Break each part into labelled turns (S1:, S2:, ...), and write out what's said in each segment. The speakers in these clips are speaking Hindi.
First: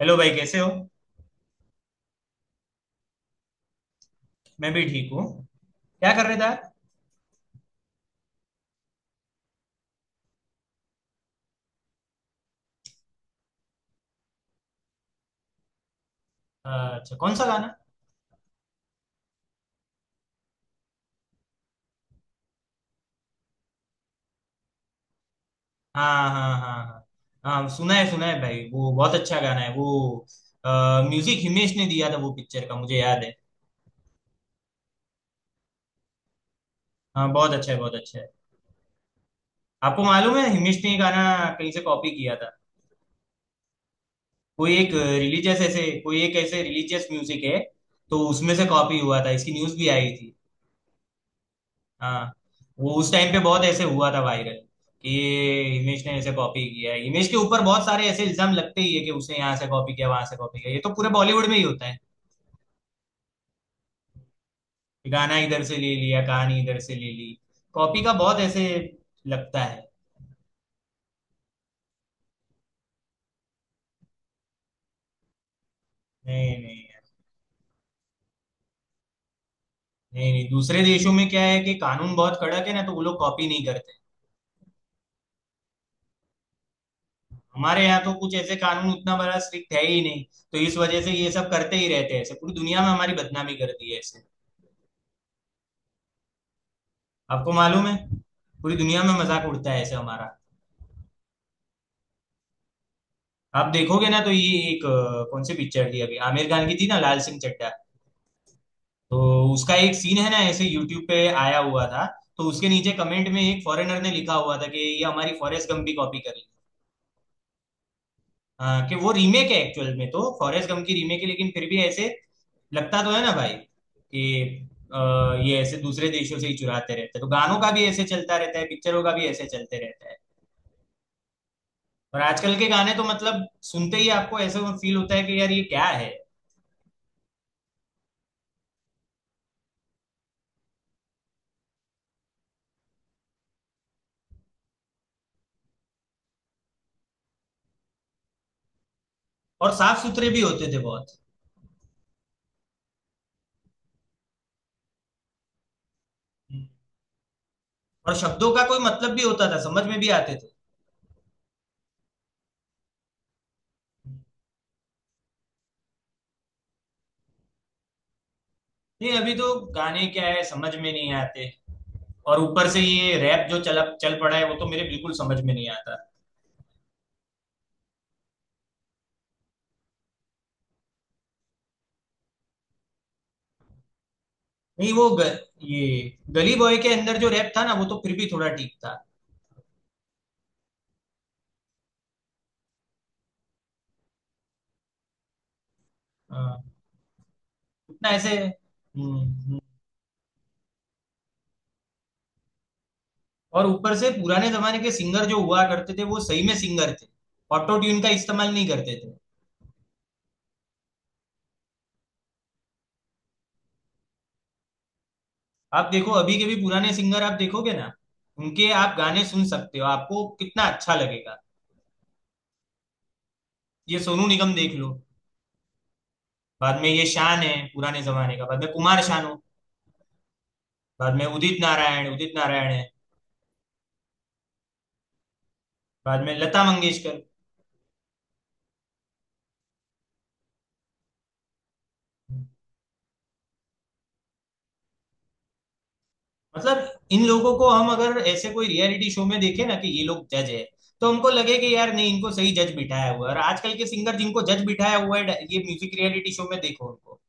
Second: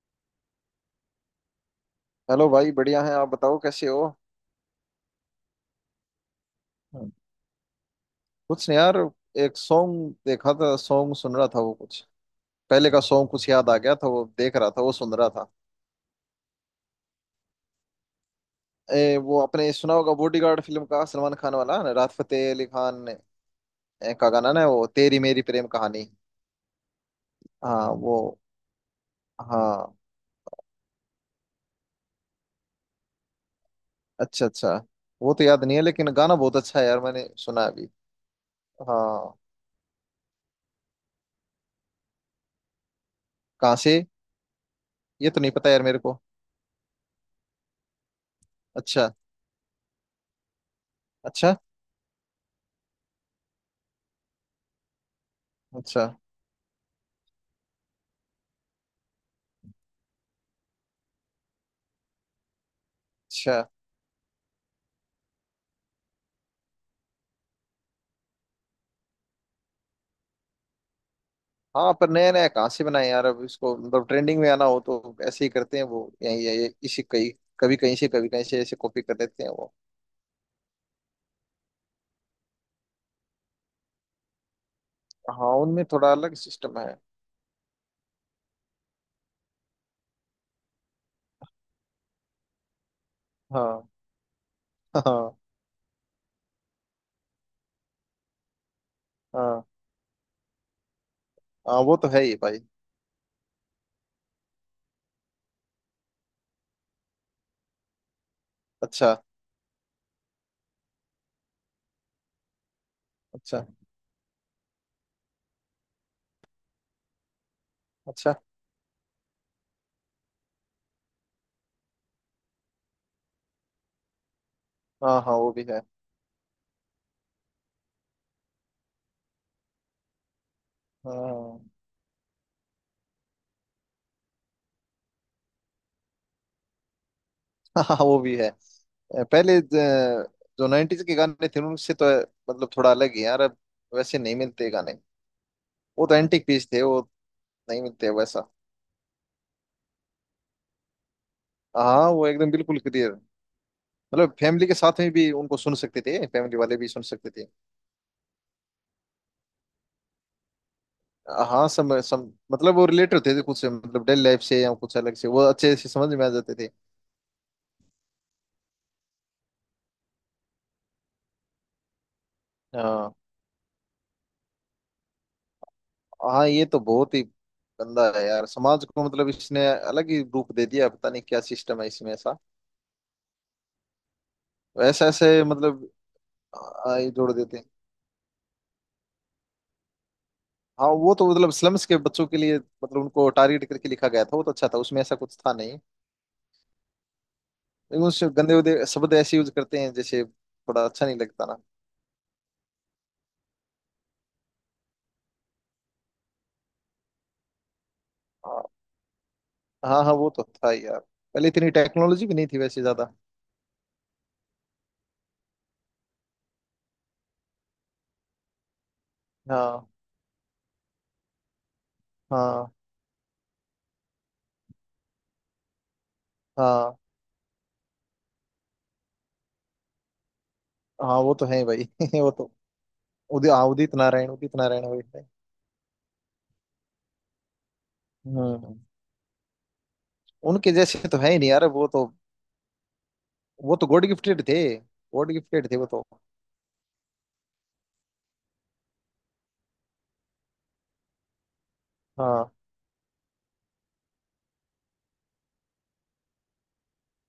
S1: हेलो भाई कैसे हो।
S2: हेलो भाई बढ़िया है। आप बताओ कैसे हो।
S1: मैं भी ठीक हूँ। क्या कर रहे थे आप।
S2: कुछ नहीं यार। एक सॉन्ग देखा था सॉन्ग सुन रहा था वो कुछ पहले का सॉन्ग कुछ याद आ गया था वो देख रहा था वो सुन रहा था।
S1: अच्छा कौन सा गाना।
S2: वो अपने सुना होगा बॉडीगार्ड फिल्म का सलमान खान वाला ना, राहत फतेह अली खान का गाना ना वो तेरी मेरी प्रेम कहानी।
S1: हाँ हाँ हाँ हाँ, हाँ
S2: हाँ वो।
S1: सुना है भाई, वो बहुत अच्छा गाना है
S2: हाँ।
S1: वो। म्यूजिक हिमेश ने दिया था वो पिक्चर का मुझे याद है।
S2: अच्छा अच्छा। वो तो याद नहीं है लेकिन गाना बहुत अच्छा है यार मैंने
S1: हाँ बहुत
S2: सुना
S1: अच्छा है
S2: अभी।
S1: बहुत अच्छा है।
S2: हाँ।
S1: आपको मालूम है हिमेश ने ये गाना कहीं से कॉपी किया था।
S2: कहाँ से।
S1: कोई एक
S2: ये तो नहीं
S1: रिलीजियस
S2: पता
S1: ऐसे
S2: यार मेरे को।
S1: कोई एक ऐसे रिलीजियस म्यूजिक है, तो उसमें से कॉपी
S2: अच्छा
S1: हुआ था, इसकी न्यूज भी आई थी।
S2: अच्छा।
S1: हाँ वो उस टाइम पे बहुत ऐसे हुआ था वायरल कि ये
S2: अच्छा
S1: हिमेश ने ऐसे कॉपी किया है। हिमेश के ऊपर बहुत सारे ऐसे इल्जाम लगते ही है कि उसने यहाँ से कॉपी किया वहां से कॉपी किया, ये तो पूरे बॉलीवुड में ही होता है
S2: अच्छा।
S1: कि गाना इधर से ले लिया कहानी इधर से ले ली। कॉपी का बहुत ऐसे लगता है।
S2: हाँ पर नया नया कहाँ से बनाए यार, अब इसको मतलब ट्रेंडिंग में आना हो तो ऐसे ही करते हैं वो, यही
S1: नहीं
S2: यही
S1: नहीं यार,
S2: इसी कहीं, कभी कहीं से कभी कहीं से ऐसे कॉपी कर लेते हैं वो।
S1: नहीं नहीं, दूसरे देशों में क्या है कि कानून बहुत कड़क है ना, तो वो लोग कॉपी नहीं करते।
S2: हाँ उनमें थोड़ा अलग सिस्टम है।
S1: हमारे यहाँ तो कुछ ऐसे कानून उतना बड़ा स्ट्रिक्ट है ही नहीं, तो इस वजह से ये सब करते ही रहते हैं। ऐसे पूरी दुनिया में हमारी बदनामी कर
S2: हाँ
S1: दी है ऐसे।
S2: हाँ।
S1: आपको मालूम है पूरी दुनिया में मजाक
S2: हाँ
S1: उड़ता है ऐसे हमारा।
S2: हाँ वो तो है ही भाई।
S1: आप देखोगे ना तो ये एक कौन सी पिक्चर थी अभी आमिर खान की थी ना, लाल सिंह चड्ढा।
S2: अच्छा
S1: तो उसका एक सीन है ना ऐसे यूट्यूब पे आया हुआ था, तो उसके नीचे कमेंट में एक
S2: अच्छा
S1: फॉरेनर ने लिखा हुआ था कि ये हमारी फॉरेस्ट गम भी कॉपी कर ली।
S2: अच्छा।
S1: हाँ, कि वो रीमेक है, एक्चुअल में तो फॉरेस्ट गम की रीमेक है, लेकिन फिर भी ऐसे लगता तो है ना भाई कि अ,
S2: हाँ हाँ वो
S1: ये
S2: भी
S1: ऐसे
S2: है।
S1: दूसरे देशों से ही चुराते रहते हैं, तो गानों का भी ऐसे चलता रहता है, पिक्चरों का भी ऐसे चलते रहता है।
S2: हाँ
S1: और आजकल के गाने तो मतलब सुनते ही आपको ऐसे फील होता है कि यार ये क्या है।
S2: हाँ वो भी है। पहले जो नाइन्टीज के गाने थे उनसे तो मतलब थोड़ा अलग ही यार अब। वैसे नहीं मिलते गाने। वो तो एंटीक पीस थे वो। नहीं मिलते वैसा।
S1: और साफ सुथरे भी होते थे बहुत।
S2: हाँ वो एकदम बिल्कुल क्लियर। मतलब फैमिली के साथ में भी उनको सुन सकते थे, फैमिली वाले भी सुन सकते थे।
S1: और शब्दों का कोई मतलब भी होता था, समझ में भी आते थे।
S2: हाँ सम, सम, मतलब वो रिलेट होते थे कुछ से, मतलब डेली लाइफ से या कुछ अलग से, वो अच्छे से समझ में आ जाते थे।
S1: नहीं अभी तो गाने क्या है समझ में नहीं आते। और ऊपर से
S2: हाँ
S1: ये रैप जो चल चल पड़ा है, वो तो मेरे बिल्कुल समझ में नहीं आता।
S2: हाँ ये तो बहुत ही गंदा है यार, समाज को मतलब इसने अलग ही रूप दे दिया, पता नहीं क्या सिस्टम है इसमें ऐसा।
S1: नहीं
S2: ऐसे
S1: वो ग,
S2: ऐसे मतलब।
S1: ये गली बॉय के
S2: ये
S1: अंदर जो
S2: जोड़
S1: रैप
S2: देते
S1: था
S2: हैं।
S1: ना, वो तो फिर भी थोड़ा ठीक था।
S2: हाँ वो तो मतलब स्लम्स के बच्चों के लिए, मतलब उनको टारगेट करके लिखा गया था, वो तो अच्छा था, उसमें ऐसा कुछ था नहीं।
S1: हाँ,
S2: लेकिन
S1: उतना
S2: उस
S1: ऐसे
S2: गंदे उदे शब्द ऐसे यूज करते हैं जैसे, थोड़ा अच्छा नहीं लगता।
S1: और ऊपर से पुराने जमाने के सिंगर जो हुआ करते थे वो सही में सिंगर थे, ऑटो ट्यून का इस्तेमाल
S2: ना।
S1: नहीं करते थे।
S2: हाँ हाँ वो तो था ही यार। पहले इतनी टेक्नोलॉजी भी नहीं थी वैसे ज्यादा।
S1: आप देखो अभी के भी पुराने सिंगर आप देखोगे ना, उनके आप गाने सुन सकते हो,
S2: हाँ
S1: आपको कितना अच्छा लगेगा।
S2: हाँ
S1: ये सोनू निगम देख लो। बाद में
S2: हाँ।
S1: ये शान है पुराने जमाने का, बाद में कुमार शानू, बाद
S2: हाँ
S1: में
S2: वो तो है
S1: उदित
S2: ही भाई
S1: नारायण,
S2: वो
S1: उदित
S2: तो।
S1: नारायण है।
S2: उदित हाँ, उदित नारायण, उदित नारायण वही थे।
S1: बाद में लता मंगेशकर।
S2: हम्म। उनके जैसे तो है ही नहीं यार वो तो। वो तो गॉड गिफ्टेड थे। गॉड गिफ्टेड थे वो तो।
S1: मतलब इन लोगों को हम अगर ऐसे कोई रियलिटी शो में देखे ना कि ये लोग जज है, तो हमको लगे कि यार नहीं, इनको सही
S2: हाँ
S1: जज बिठाया हुआ है। और आजकल के सिंगर जिनको जज बिठाया हुआ है ये म्यूजिक रियलिटी शो में, देखो उनको,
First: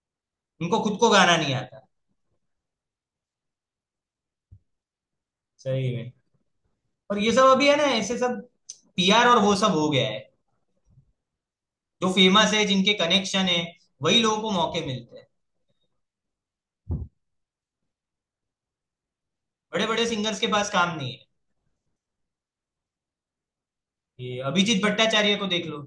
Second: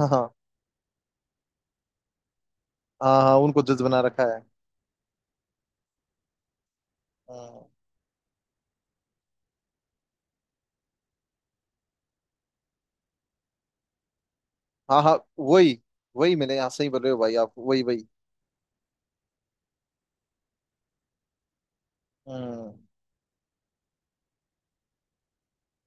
S2: हाँ हाँ।
S1: उनको खुद को गाना नहीं आता।
S2: हाँ हाँ, उनको जज बना रखा है।
S1: सही में। और ये सब
S2: हम्म,
S1: अभी है ना ऐसे सब पीआर और वो सब हो गया है। जो फेमस है जिनके कनेक्शन है, वही लोगों को मौके
S2: हाँ हाँ
S1: मिलते हैं।
S2: वही वही मैंने, हाँ सही बोल रहे हो भाई आप, वही वही।
S1: बड़े बड़े सिंगर्स के पास काम नहीं है।
S2: हम्म,
S1: ये अभिजीत भट्टाचार्य को देख लो।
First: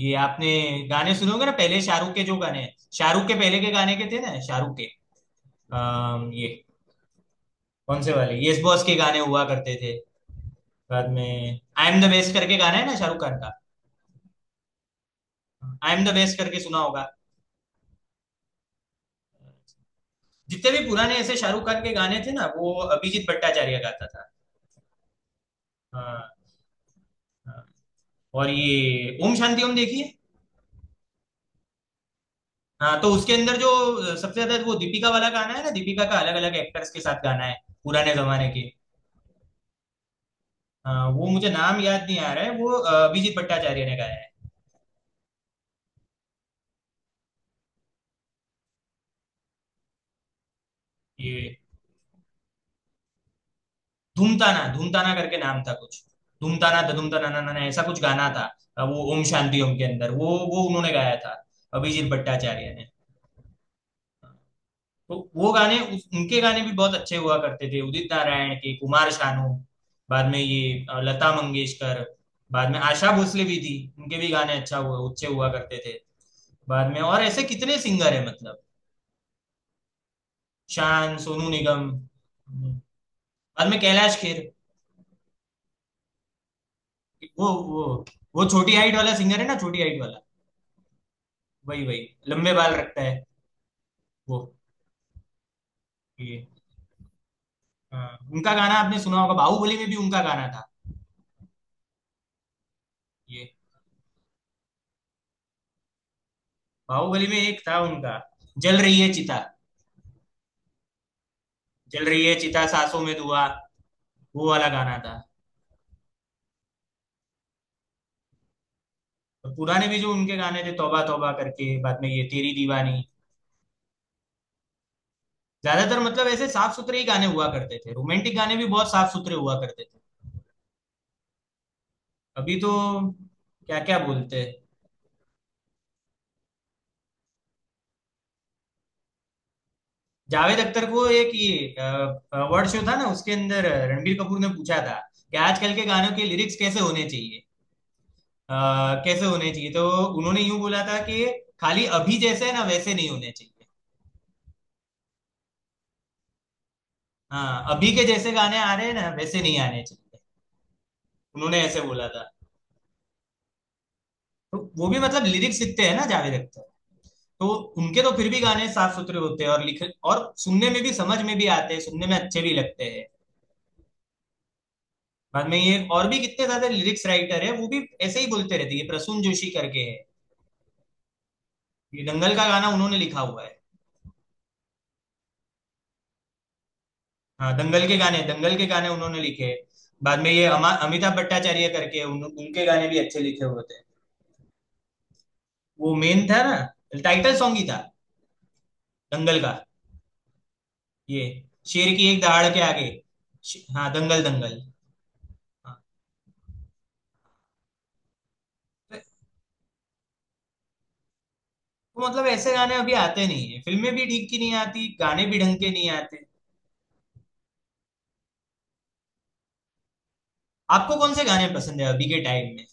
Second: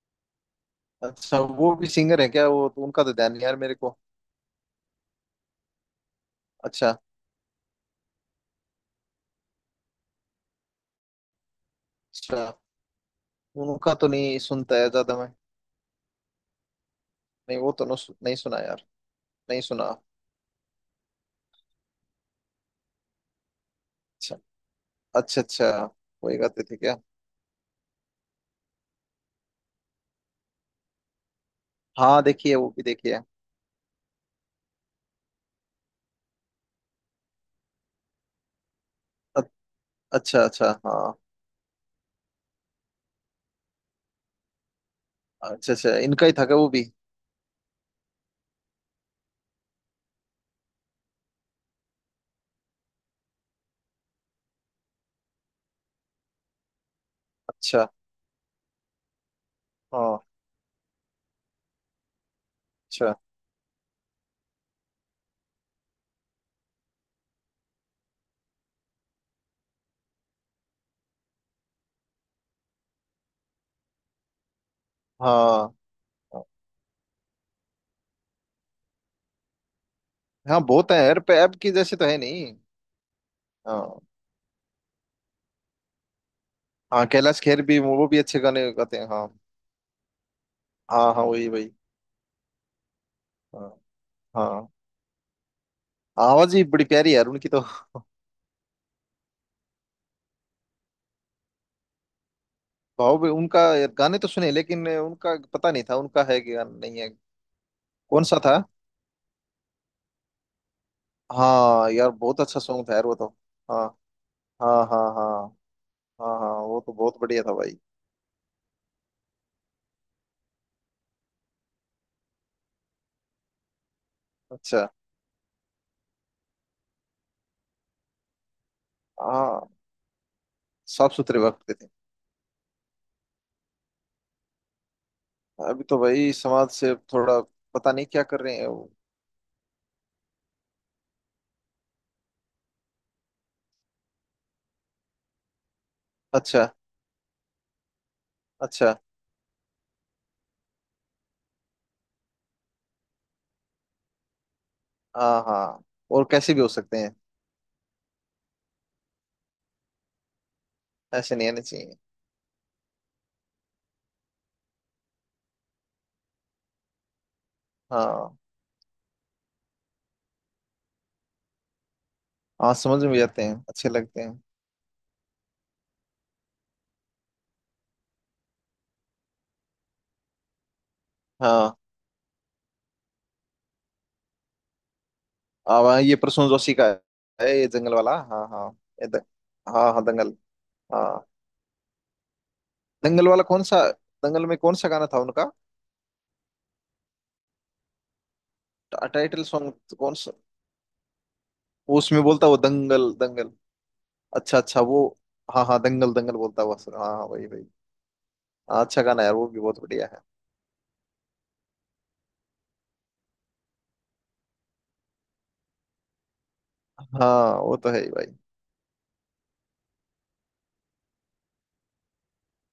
S1: ये आपने गाने सुने
S2: अच्छा
S1: होंगे ना,
S2: वो
S1: पहले
S2: भी
S1: शाहरुख
S2: सिंगर
S1: के
S2: है
S1: जो
S2: क्या,
S1: गाने
S2: वो
S1: हैं,
S2: तो उनका तो
S1: शाहरुख
S2: ध्यान
S1: के
S2: नहीं यार
S1: पहले के
S2: मेरे
S1: गाने
S2: को।
S1: के थे ना शाहरुख के। ये
S2: अच्छा।
S1: कौन से वाले यस बॉस के गाने हुआ करते थे। बाद में आई एम द बेस्ट
S2: अच्छा
S1: करके गाना है ना शाहरुख खान का,
S2: उनका तो नहीं सुनता है ज्यादा मैं।
S1: आई एम द बेस्ट करके सुना होगा।
S2: नहीं वो तो, नो, नहीं सुना यार। नहीं सुना।
S1: जितने भी पुराने ऐसे शाहरुख खान के गाने थे ना वो अभिजीत भट्टाचार्य गाता था।
S2: अच्छा अच्छा। अच्छा
S1: हाँ
S2: वही गाते थे क्या।
S1: हाँ। और ये ओम शांति ओम देखिए।
S2: हाँ देखिए वो भी
S1: हाँ तो
S2: देखिए।
S1: उसके अंदर जो सबसे ज्यादा वो दीपिका वाला गाना है ना, दीपिका का अलग अलग एक्टर्स के साथ गाना है पुराने जमाने के।
S2: अ- अच्छा अच्छा
S1: हाँ,
S2: हाँ।
S1: वो मुझे नाम याद नहीं आ रहा है, वो अभिजीत भट्टाचार्य ने गाया है।
S2: अच्छा अच्छा इनका ही था क्या वो भी।
S1: ये धूमताना धूमताना करके नाम था कुछ। धूमताना था धूमताना ना ना ना ऐसा
S2: अच्छा।
S1: कुछ गाना था। वो ओम शांति ओम के अंदर
S2: हाँ।
S1: वो उन्होंने गाया था, अभिजीत भट्टाचार्य ने।
S2: अच्छा।
S1: तो वो गाने उनके गाने भी बहुत अच्छे हुआ करते थे, उदित नारायण के, कुमार शानू। बाद में ये लता मंगेशकर। बाद में आशा भोसले भी थी, उनके भी गाने अच्छा हुआ अच्छे हुआ
S2: हाँ
S1: करते थे।
S2: हाँ
S1: बाद में और ऐसे कितने सिंगर है मतलब,
S2: हाँ, बहुत है
S1: शान,
S2: यार, पे
S1: सोनू
S2: ऐप की
S1: निगम,
S2: जैसे तो है नहीं।
S1: हम्म, बाद में
S2: हाँ
S1: कैलाश खेर।
S2: हाँ कैलाश
S1: वो
S2: खेर भी,
S1: वो
S2: वो भी अच्छे
S1: वो
S2: गाने
S1: छोटी हाइट
S2: गाते हैं
S1: वाला
S2: हाँ।
S1: सिंगर है ना, छोटी हाइट वाला,
S2: हाँ हाँ वही वही।
S1: वही वही, लंबे बाल रखता है
S2: हाँ।
S1: वो।
S2: हाँ।
S1: ये
S2: आवाज ही बड़ी प्यारी है यार उनकी तो।
S1: हाँ, उनका गाना आपने सुना होगा, बाहुबली में भी उनका गाना था।
S2: भाव भी
S1: ये
S2: उनका। गाने तो सुने लेकिन उनका पता नहीं था, उनका है कि गाना नहीं है।
S1: बाहुबली में एक था उनका,
S2: कौन सा था।
S1: जल रही है चिता,
S2: हाँ
S1: जल
S2: यार
S1: रही है
S2: बहुत अच्छा
S1: चिता
S2: सॉन्ग था
S1: सांसों
S2: यार
S1: में
S2: वो तो।
S1: धुआं,
S2: हाँ
S1: वो वाला
S2: हाँ
S1: गाना
S2: हाँ
S1: था।
S2: हाँ। हाँ हाँ वो तो बहुत बढ़िया था भाई।
S1: और पुराने भी जो उनके गाने थे, तौबा तौबा करके, बाद में ये तेरी दीवानी।
S2: अच्छा।
S1: ज्यादातर मतलब ऐसे साफ सुथरे ही गाने हुआ करते थे, रोमांटिक गाने भी बहुत साफ सुथरे हुआ
S2: हाँ
S1: करते थे।
S2: साफ सुथरे वक्त के थे।
S1: अभी तो क्या क्या बोलते हैं।
S2: अभी तो भाई समाज से थोड़ा, पता नहीं क्या कर रहे हैं वो।
S1: जावेद अख्तर को एक ये अवार्ड शो था ना उसके अंदर रणबीर कपूर ने पूछा था कि आजकल के गानों के लिरिक्स
S2: अच्छा।
S1: कैसे होने चाहिए, अ,
S2: अच्छा।
S1: कैसे होने चाहिए। तो उन्होंने यूं बोला था कि खाली अभी जैसे है ना वैसे नहीं होने चाहिए।
S2: हाँ हाँ। और कैसे भी हो सकते हैं।
S1: हाँ अभी के जैसे गाने आ रहे हैं ना वैसे नहीं आने चाहिए,
S2: ऐसे नहीं
S1: उन्होंने
S2: आने
S1: ऐसे
S2: चाहिए।
S1: बोला था। तो वो भी मतलब लिरिक्स लिखते हैं ना जावेद अख्तर, तो उनके तो फिर
S2: हाँ।
S1: भी गाने साफ सुथरे होते हैं और लिख और सुनने में भी समझ में भी आते हैं, सुनने में अच्छे भी
S2: हाँ
S1: लगते
S2: समझ
S1: हैं।
S2: में भी आते हैं अच्छे लगते हैं।
S1: बाद में ये और भी कितने सारे लिरिक्स राइटर है वो भी ऐसे ही बोलते रहते हैं, ये प्रसून जोशी करके है,
S2: हाँ।
S1: ये दंगल का गाना उन्होंने लिखा हुआ है।
S2: अब हाँ, ये प्रसून जोशी का है,
S1: हाँ
S2: ये
S1: दंगल
S2: जंगल
S1: के
S2: वाला
S1: गाने,
S2: हाँ
S1: दंगल के
S2: हाँ।
S1: गाने
S2: ये
S1: उन्होंने लिखे हैं।
S2: हाँ हाँ
S1: बाद में
S2: दंगल।
S1: ये अमिताभ
S2: हाँ
S1: भट्टाचार्य करके उनके गाने भी अच्छे
S2: दंगल वाला
S1: लिखे हुए
S2: कौन
S1: थे।
S2: सा। दंगल में कौन सा गाना था उनका।
S1: वो मेन था ना, टाइटल सॉन्ग ही था दंगल
S2: टाइटल
S1: का,
S2: सॉन्ग। कौन।
S1: ये शेर की एक
S2: उसमें बोलता
S1: दहाड़
S2: वो
S1: के आगे।
S2: दंगल दंगल।
S1: हाँ दंगल
S2: अच्छा
S1: दंगल।
S2: अच्छा वो। हाँ हाँ
S1: हाँ
S2: दंगल दंगल बोलता हुआ सुना हाँ हाँ, वही वही। हाँ, अच्छा गाना है यार, वो भी बहुत बढ़िया है।
S1: तो मतलब ऐसे गाने अभी आते नहीं है, फिल्में भी ठीक की नहीं आती, गाने भी ढंग के नहीं आते।
S2: हाँ वो तो है ही भाई।
S1: आपको कौन से गाने पसंद है अभी के टाइम में।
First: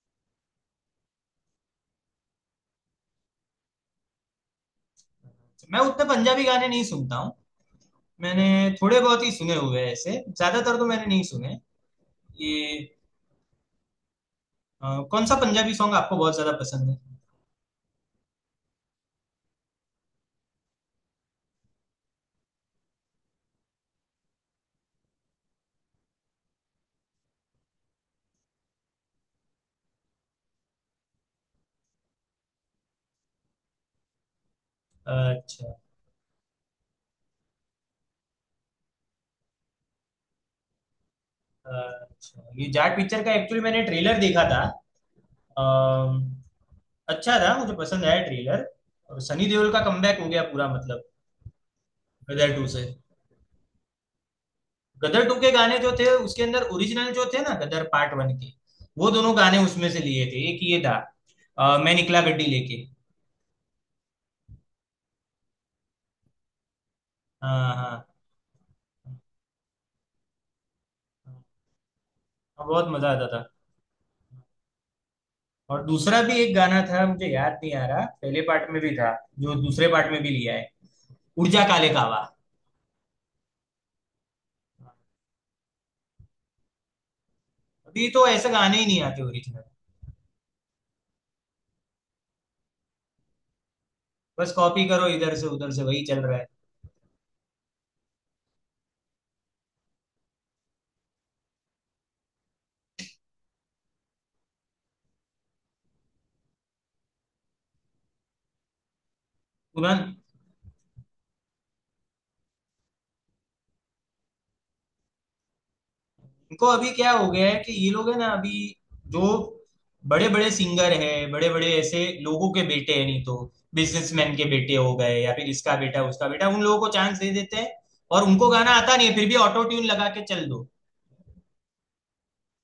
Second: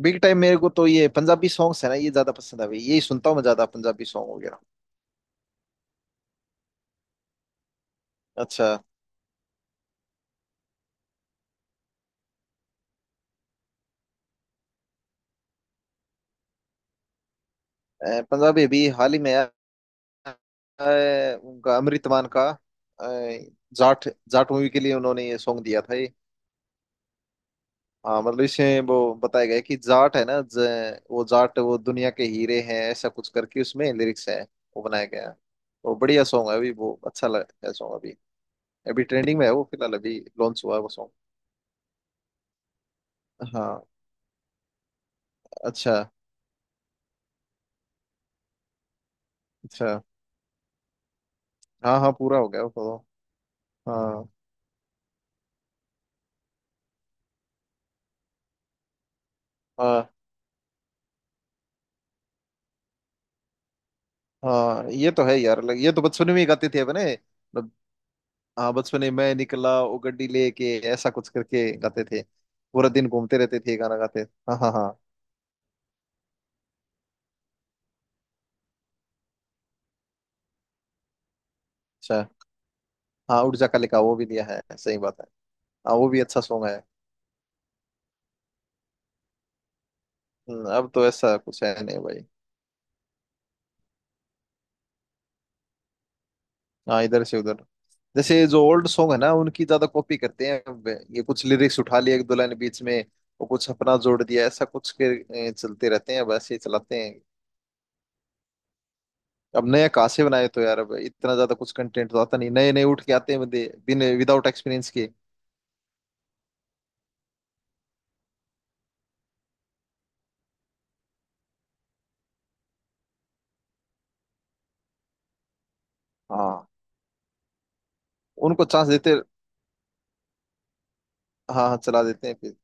S2: बिग टाइम मेरे को तो ये पंजाबी सॉन्ग्स है ना, ये ज्यादा पसंद है भाई, यही सुनता हूँ मैं ज्यादा, पंजाबी सॉन्ग वगैरह।
S1: मैं उतने पंजाबी गाने नहीं सुनता हूँ, मैंने
S2: अच्छा।
S1: थोड़े बहुत ही सुने हुए हैं ऐसे, ज्यादातर तो मैंने नहीं सुने। ये अ, कौन सा पंजाबी सॉन्ग आपको बहुत ज्यादा पसंद है।
S2: पंजाबी भी हाल ही में यार। उनका अमृत मान का। अ, जाट। जाट मूवी के लिए उन्होंने ये सॉन्ग दिया था ये। हाँ मतलब इसमें वो बताया गया है कि जाट है ना, वो जाट वो दुनिया के हीरे हैं, ऐसा कुछ करके उसमें लिरिक्स है। वो बनाया गया है।
S1: अच्छा
S2: वो बढ़िया सॉन्ग है अभी, वो अच्छा लग है सॉन्ग अभी। अभी ट्रेंडिंग में है वो, फिलहाल अभी लॉन्च हुआ है वो सॉन्ग।
S1: अच्छा, ये जाट पिक्चर का एक्चुअली मैंने
S2: हाँ।
S1: ट्रेलर देखा था,
S2: अच्छा।
S1: अम, अच्छा था मुझे पसंद आया ट्रेलर। और सनी देओल का
S2: अच्छा
S1: कमबैक हो गया पूरा मतलब,
S2: हाँ हाँ पूरा हो
S1: गदर
S2: गया
S1: टू
S2: वो
S1: से।
S2: तो। हाँ
S1: गदर टू के गाने जो थे उसके अंदर ओरिजिनल जो थे ना गदर पार्ट वन के, वो दोनों गाने उसमें से
S2: हाँ
S1: लिए थे। एक ये था मैं निकला गड्डी लेके।
S2: हाँ ये तो है यार, ये तो बचपन में ही गाते थे अपने मतलब।
S1: हाँ हाँ,
S2: हाँ बचपन में मैं निकला वो गड्डी लेके ऐसा कुछ करके गाते थे।
S1: हाँ, बहुत
S2: पूरा दिन
S1: मजा आता
S2: घूमते
S1: था।
S2: रहते थे गाना गाते। हाँ हाँ हाँ।
S1: और दूसरा भी एक गाना था, मुझे याद नहीं आ रहा, पहले पार्ट में भी था जो दूसरे पार्ट में भी लिया है, ऊर्जा काले कावा।
S2: अच्छा। हाँ उड़जा का लिखा वो भी दिया है, सही बात है। हाँ वो भी अच्छा सॉन्ग है।
S1: अभी तो ऐसे गाने ही नहीं आते ओरिजिनल,
S2: अब तो ऐसा कुछ है नहीं भाई।
S1: बस कॉपी करो इधर से उधर से, वही चल रहा है
S2: हाँ इधर से उधर। जैसे जो ओल्ड सॉन्ग है ना उनकी ज्यादा कॉपी करते हैं अब। ये कुछ लिरिक्स उठा लिए, एक दो लाइन बीच में। और कुछ अपना जोड़ दिया, ऐसा कुछ के। चलते रहते हैं बस, ये चलाते हैं। अब नया कहाँ
S1: पुराना।
S2: से बनाए तो यार, अब इतना ज्यादा कुछ कंटेंट तो आता नहीं, नए नए उठ के आते हैं बंदे, बिन विदाउट एक्सपीरियंस के।
S1: इनको अभी क्या हो गया है कि ये लोग है ना अभी जो बड़े बड़े सिंगर हैं, बड़े बड़े ऐसे लोगों के बेटे हैं, नहीं तो बिजनेसमैन के बेटे हो गए, या फिर इसका बेटा उसका बेटा, उन
S2: हाँ
S1: लोगों को चांस दे देते हैं। और उनको
S2: उनको
S1: गाना
S2: चांस
S1: आता नहीं है,
S2: देते।
S1: फिर भी ऑटो ट्यून लगा के चल दो।
S2: हाँ हाँ चला देते हैं फिर।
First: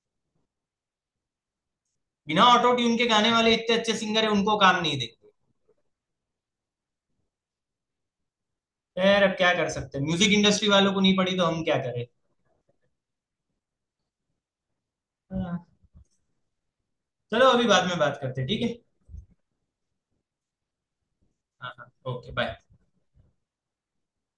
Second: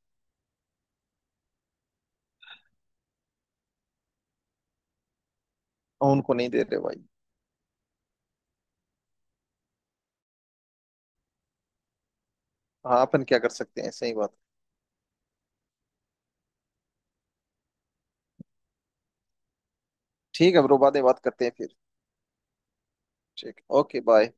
S1: बिना ऑटो ट्यून के गाने वाले इतने अच्छे सिंगर है उनको काम नहीं देते।
S2: और उनको नहीं दे रहे भाई।
S1: यार अब क्या कर सकते हैं, म्यूजिक इंडस्ट्री वालों को नहीं पड़ी तो हम क्या करें।
S2: हाँ अपन क्या कर सकते हैं, सही बात।
S1: हाँ, चलो अभी बाद में बात करते हैं, ठीक है।
S2: ठीक है ब्रो, बातें बात करते हैं
S1: हाँ
S2: फिर।
S1: हाँ ओके बाय।
S2: ठीक ओके बाय।